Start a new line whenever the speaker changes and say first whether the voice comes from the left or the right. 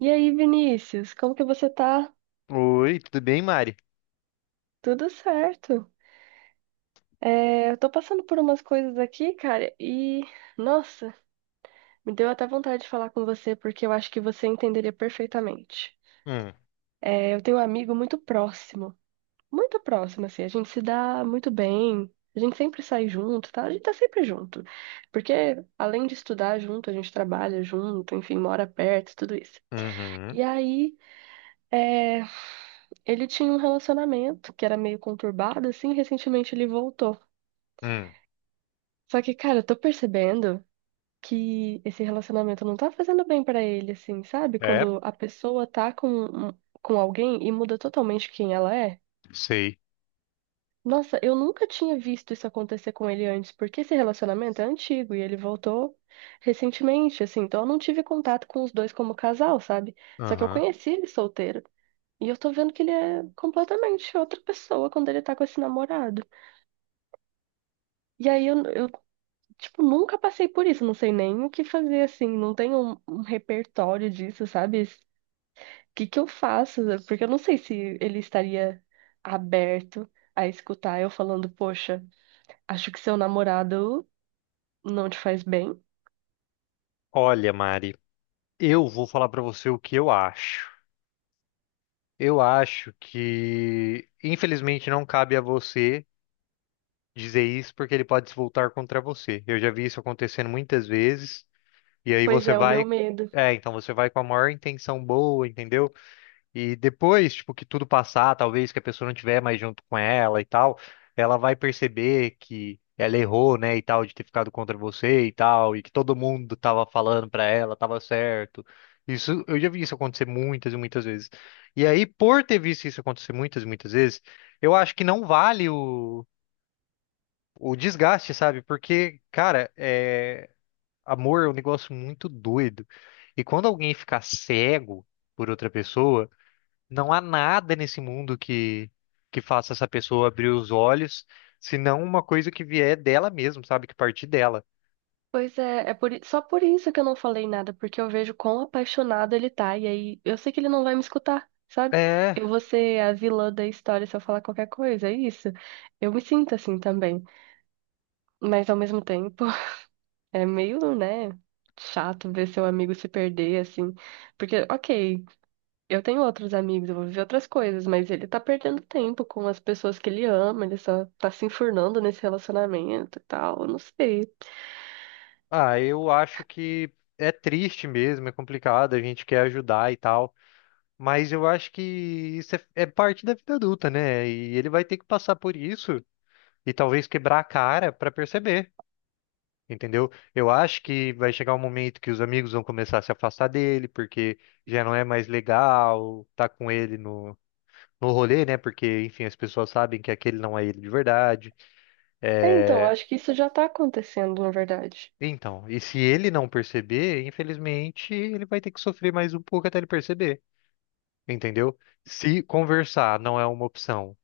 right: E aí, Vinícius, como que você tá?
left: Oi, tudo bem, Mari?
right: Tudo certo. É, eu tô passando por umas coisas aqui, cara, e nossa, me deu até vontade de falar com você porque eu acho que você entenderia perfeitamente.
left: Hum,
right: É, eu tenho um amigo muito próximo, assim, a gente se dá muito bem, a gente sempre sai junto, tá? A gente tá sempre junto, porque além de estudar junto, a gente trabalha junto, enfim, mora perto, tudo isso.
left: uhum,
right: E aí, é, ele tinha um relacionamento que era meio conturbado, assim, e recentemente ele voltou.
left: hum,
right: Só que, cara, eu tô percebendo que esse relacionamento não tá fazendo bem pra ele, assim, sabe?
left: é,
right: Quando a pessoa tá com alguém e muda totalmente quem ela é.
left: sei.
right: Nossa, eu nunca tinha visto isso acontecer com ele antes, porque esse relacionamento é antigo e ele voltou recentemente, assim, então eu não tive contato com os dois como casal, sabe? Só que eu
left: Aham.
right: conheci ele solteiro. E eu tô vendo que ele é completamente outra pessoa quando ele tá com esse namorado. E aí tipo, nunca passei por isso, não sei nem o que fazer, assim, não tenho um repertório disso, sabe? O que que eu faço? Porque eu não sei se ele estaria aberto a escutar eu falando, poxa, acho que seu namorado não te faz bem.
left: Olha, Mari, eu vou falar pra você o que eu acho. Eu acho que, infelizmente, não cabe a você dizer isso porque ele pode se voltar contra você. Eu já vi isso acontecendo muitas vezes, e aí
right: Pois
left: você
right: é, o meu
left: vai.
right: medo.
left: É, então você vai com a maior intenção boa, entendeu? E depois, tipo, que tudo passar, talvez que a pessoa não tiver mais junto com ela e tal, ela vai perceber que ela errou, né, e tal, de ter ficado contra você e tal, e que todo mundo tava falando pra ela, tava certo. Isso, eu já vi isso acontecer muitas e muitas vezes. E aí, por ter visto isso acontecer muitas e muitas vezes, eu acho que não vale o desgaste, sabe? Porque, cara, é, amor é um negócio muito doido. E quando alguém ficar cego por outra pessoa, não há nada nesse mundo que faça essa pessoa abrir os olhos, senão uma coisa que vier dela mesmo, sabe? Que partir dela.
right: Pois é, só por isso que eu não falei nada, porque eu vejo quão apaixonado ele tá, e aí eu sei que ele não vai me escutar, sabe?
left: É,
right: Eu vou ser a vilã da história se eu falar qualquer coisa, é isso. Eu me sinto assim também. Mas ao mesmo tempo, é meio, né, chato ver seu amigo se perder, assim. Porque, ok, eu tenho outros amigos, eu vou viver outras coisas, mas ele tá perdendo tempo com as pessoas que ele ama, ele só tá se enfurnando nesse relacionamento e tal, eu não sei.
left: ah, eu acho que é triste mesmo, é complicado, a gente quer ajudar e tal, mas eu acho que isso é parte da vida adulta, né? E ele vai ter que passar por isso e talvez quebrar a cara pra perceber, entendeu? Eu acho que vai chegar um momento que os amigos vão começar a se afastar dele, porque já não é mais legal tá com ele no rolê, né? Porque, enfim, as pessoas sabem que aquele não é ele de verdade.
right: É, então, eu
left: É,
right: acho que isso já tá acontecendo, na verdade.
left: então, e se ele não perceber, infelizmente, ele vai ter que sofrer mais um pouco até ele perceber, entendeu? Se conversar não é uma opção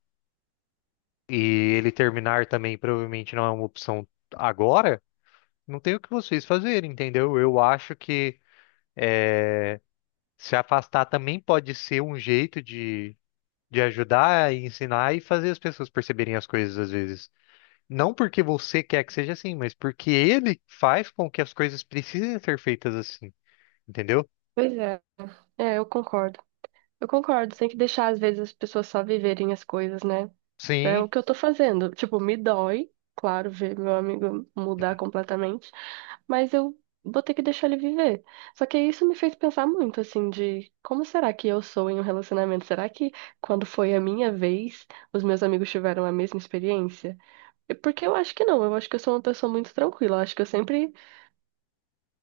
left: e ele terminar também provavelmente não é uma opção agora, não tem o que vocês fazerem, entendeu? Eu acho que é, se afastar também pode ser um jeito de ajudar, ensinar e fazer as pessoas perceberem as coisas às vezes. Não porque você quer que seja assim, mas porque ele faz com que as coisas precisem ser feitas assim, entendeu?
right: Pois é. É, eu concordo. Eu concordo, tem que deixar, às vezes, as pessoas só viverem as coisas, né? É
left: Sim,
right: o que eu tô fazendo. Tipo, me dói, claro, ver meu amigo mudar completamente, mas eu vou ter que deixar ele viver. Só que isso me fez pensar muito, assim, de como será que eu sou em um relacionamento? Será que quando foi a minha vez, os meus amigos tiveram a mesma experiência? E porque eu acho que não, eu acho que eu sou uma pessoa muito tranquila. Eu acho que eu sempre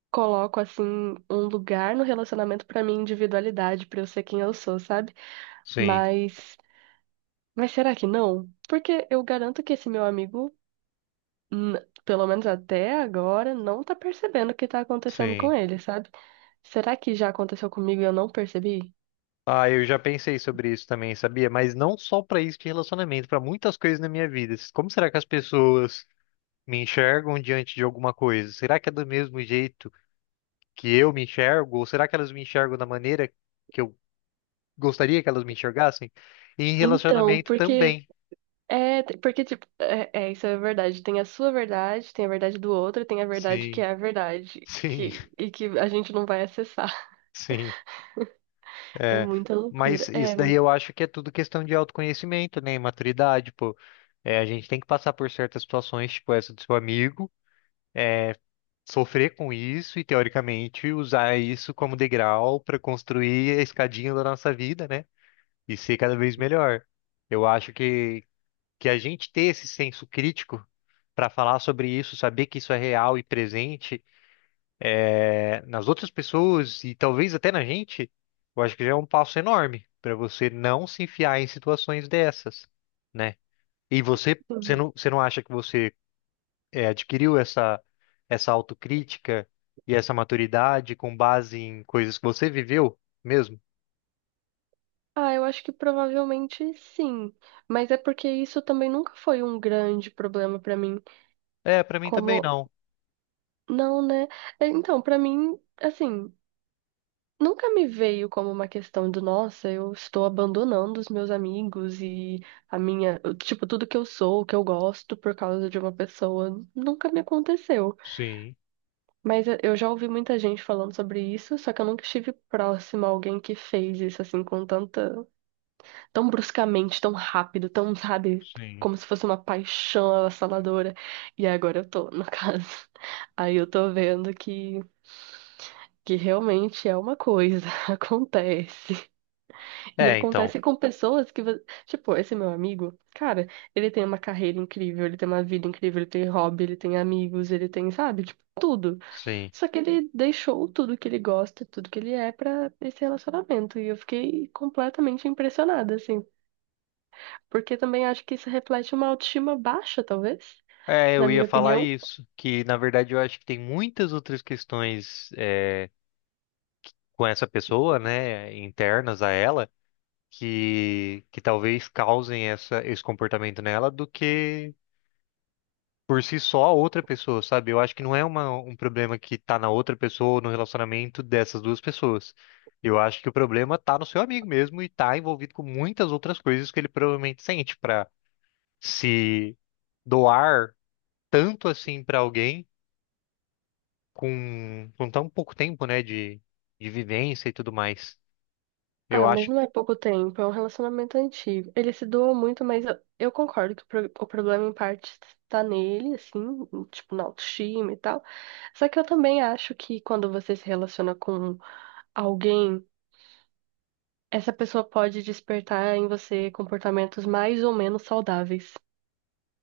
right: coloco, assim, um lugar no relacionamento pra minha individualidade, pra eu ser quem eu sou, sabe?
left: sim,
right: Mas, mas será que não? Porque eu garanto que esse meu amigo, pelo menos até agora, não tá percebendo o que tá acontecendo com
left: sim.
right: ele, sabe? Será que já aconteceu comigo e eu não percebi?
left: Ah, eu já pensei sobre isso também, sabia? Mas não só pra isso de relacionamento, pra muitas coisas na minha vida. Como será que as pessoas me enxergam diante de alguma coisa? Será que é do mesmo jeito que eu me enxergo? Ou será que elas me enxergam da maneira que eu gostaria que elas me enxergassem? E em
right: Então,
left: relacionamento
right: porque
left: também.
right: é, porque tipo, isso é verdade. Tem a sua verdade, tem a verdade do outro, tem a verdade que
left: Sim,
right: é a verdade,
left: sim,
right: que a gente não vai acessar.
left: sim.
right: É
left: É,
right: muita
left: mas
right: loucura.
left: isso
right: É.
left: daí eu acho que é tudo questão de autoconhecimento, né? E maturidade, pô. É, a gente tem que passar por certas situações, tipo essa do seu amigo, sofrer com isso e, teoricamente, usar isso como degrau para construir a escadinha da nossa vida, né? E ser cada vez melhor. Eu acho que a gente ter esse senso crítico para falar sobre isso, saber que isso é real e presente nas outras pessoas e talvez até na gente, eu acho que já é um passo enorme para você não se enfiar em situações dessas, né? E você, você não acha que você é, adquiriu essa autocrítica e essa maturidade com base em coisas que você viveu mesmo?
right: Ah, eu acho que provavelmente sim, mas é porque isso também nunca foi um grande problema pra mim.
left: É, para mim também
right: Como
left: não.
right: não, né? É, então, pra mim, assim, nunca me veio como uma questão de, nossa, eu estou abandonando os meus amigos e a minha, tipo, tudo que eu sou, o que eu gosto por causa de uma pessoa. Nunca me aconteceu.
left: Sim,
right: Mas eu já ouvi muita gente falando sobre isso, só que eu nunca estive próxima a alguém que fez isso assim com tanta, tão bruscamente, tão rápido, tão, sabe,
left: sim.
right: como se fosse uma paixão avassaladora. E agora eu tô, no caso. Aí eu tô vendo que realmente é uma coisa, acontece. E
left: É, então,
right: acontece com pessoas tipo, esse meu amigo, cara, ele tem uma carreira incrível, ele tem uma vida incrível, ele tem hobby, ele tem amigos, ele tem, sabe, tipo, tudo.
left: sim.
right: Só que ele deixou tudo que ele gosta, tudo que ele é pra esse relacionamento. E eu fiquei completamente impressionada, assim. Porque também acho que isso reflete uma autoestima baixa, talvez,
left: É,
right: na
left: eu ia
right: minha
left: falar
right: opinião.
left: isso, que na verdade eu acho que tem muitas outras questões é, com essa pessoa, né, internas a ela, que talvez causem essa, esse comportamento nela do que por si só a outra pessoa, sabe? Eu acho que não é uma, um problema que tá na outra pessoa ou no relacionamento dessas duas pessoas. Eu acho que o problema tá no seu amigo mesmo e tá envolvido com muitas outras coisas que ele provavelmente sente pra se doar tanto assim pra alguém com tão pouco tempo, né, de vivência e tudo mais. Eu
right: Ah, mas
left: acho.
right: não é pouco tempo, é um relacionamento antigo. Ele se doa muito, mas eu concordo que o problema em parte tá nele, assim, tipo, na autoestima e tal. Só que eu também acho que quando você se relaciona com alguém, essa pessoa pode despertar em você comportamentos mais ou menos saudáveis.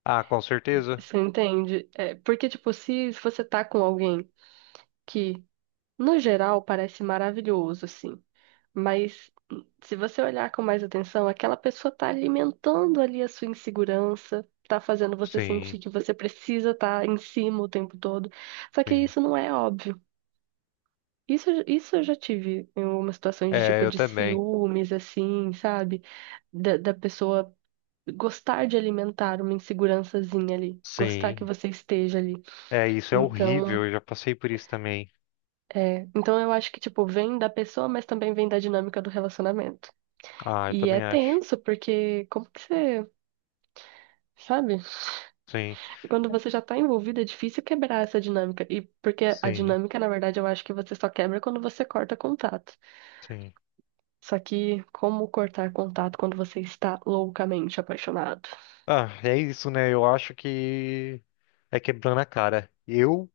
left: Ah, com certeza.
right: Você entende? É, porque, tipo, se você tá com alguém que, no geral, parece maravilhoso, assim. Mas se você olhar com mais atenção, aquela pessoa tá alimentando ali a sua insegurança, tá fazendo você
left: Sim,
right: sentir que você precisa estar em cima o tempo todo. Só que
left: sim.
right: isso não é óbvio. Isso eu já tive em algumas situações de
left: É,
right: tipo
left: eu
right: de
left: também.
right: ciúmes, assim, sabe? Da pessoa gostar de alimentar uma insegurançazinha ali, gostar que
left: Sim.
right: você esteja ali.
left: É, isso é
right: Então,
left: horrível, eu já passei por isso também.
right: é, então eu acho que, tipo, vem da pessoa, mas também vem da dinâmica do relacionamento.
left: Ah, eu
right: E é
left: também acho.
right: tenso, porque como que você, sabe?
left: Sim,
right: Quando você já tá envolvido, é difícil quebrar essa dinâmica. E porque a
left: sim,
right: dinâmica, na verdade, eu acho que você só quebra quando você corta contato.
left: sim.
right: Só que como cortar contato quando você está loucamente apaixonado?
left: Ah, é isso, né? Eu acho que é quebrando a cara. Eu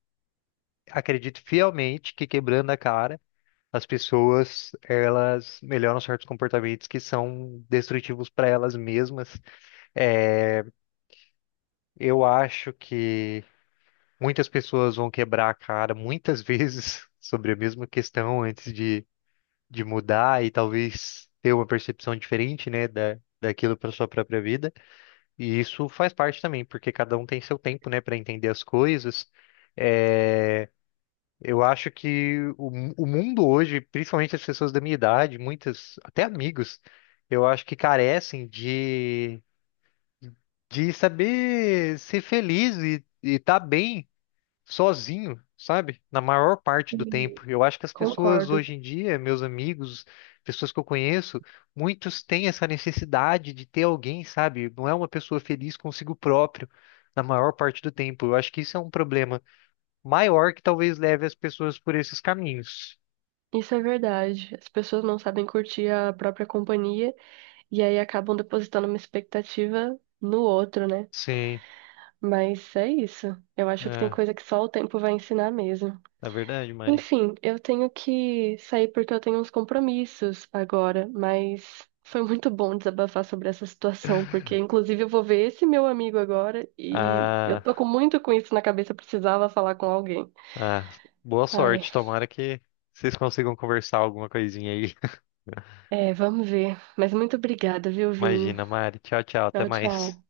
left: acredito fielmente que quebrando a cara, as pessoas, elas melhoram certos comportamentos que são destrutivos para elas mesmas. É, eu acho que muitas pessoas vão quebrar a cara muitas vezes sobre a mesma questão antes de mudar e talvez ter uma percepção diferente, né, da, daquilo para sua própria vida. E isso faz parte também, porque cada um tem seu tempo, né, para entender as coisas. É, eu acho que o, mu- o mundo hoje, principalmente as pessoas da minha idade, muitas, até amigos, eu acho que carecem de saber ser feliz e estar bem sozinho, sabe? Na maior parte do
right: Sim.
left: tempo. Eu acho que as pessoas
right: Concordo.
left: hoje em dia, meus amigos, pessoas que eu conheço, muitos têm essa necessidade de ter alguém, sabe? Não é uma pessoa feliz consigo próprio na maior parte do tempo. Eu acho que isso é um problema maior que talvez leve as pessoas por esses caminhos.
right: Isso é verdade. As pessoas não sabem curtir a própria companhia e aí acabam depositando uma expectativa no outro, né?
left: Sim,
right: Mas é isso. Eu acho que tem
left: é,
right: coisa que só o tempo vai ensinar mesmo.
left: é verdade, Mari.
right: Enfim, eu tenho que sair porque eu tenho uns compromissos agora, mas foi muito bom desabafar sobre essa situação, porque inclusive eu vou ver esse meu amigo agora e eu
left: Ah,
right: tô com muito com isso na cabeça, eu precisava falar com alguém.
left: ah, boa
right: Ai,
left: sorte, tomara que vocês consigam conversar alguma coisinha aí.
right: é, vamos ver. Mas muito obrigada, viu, Vini?
left: Imagina, Mari. Tchau, tchau, até
right: Tchau,
left: mais.
right: tchau.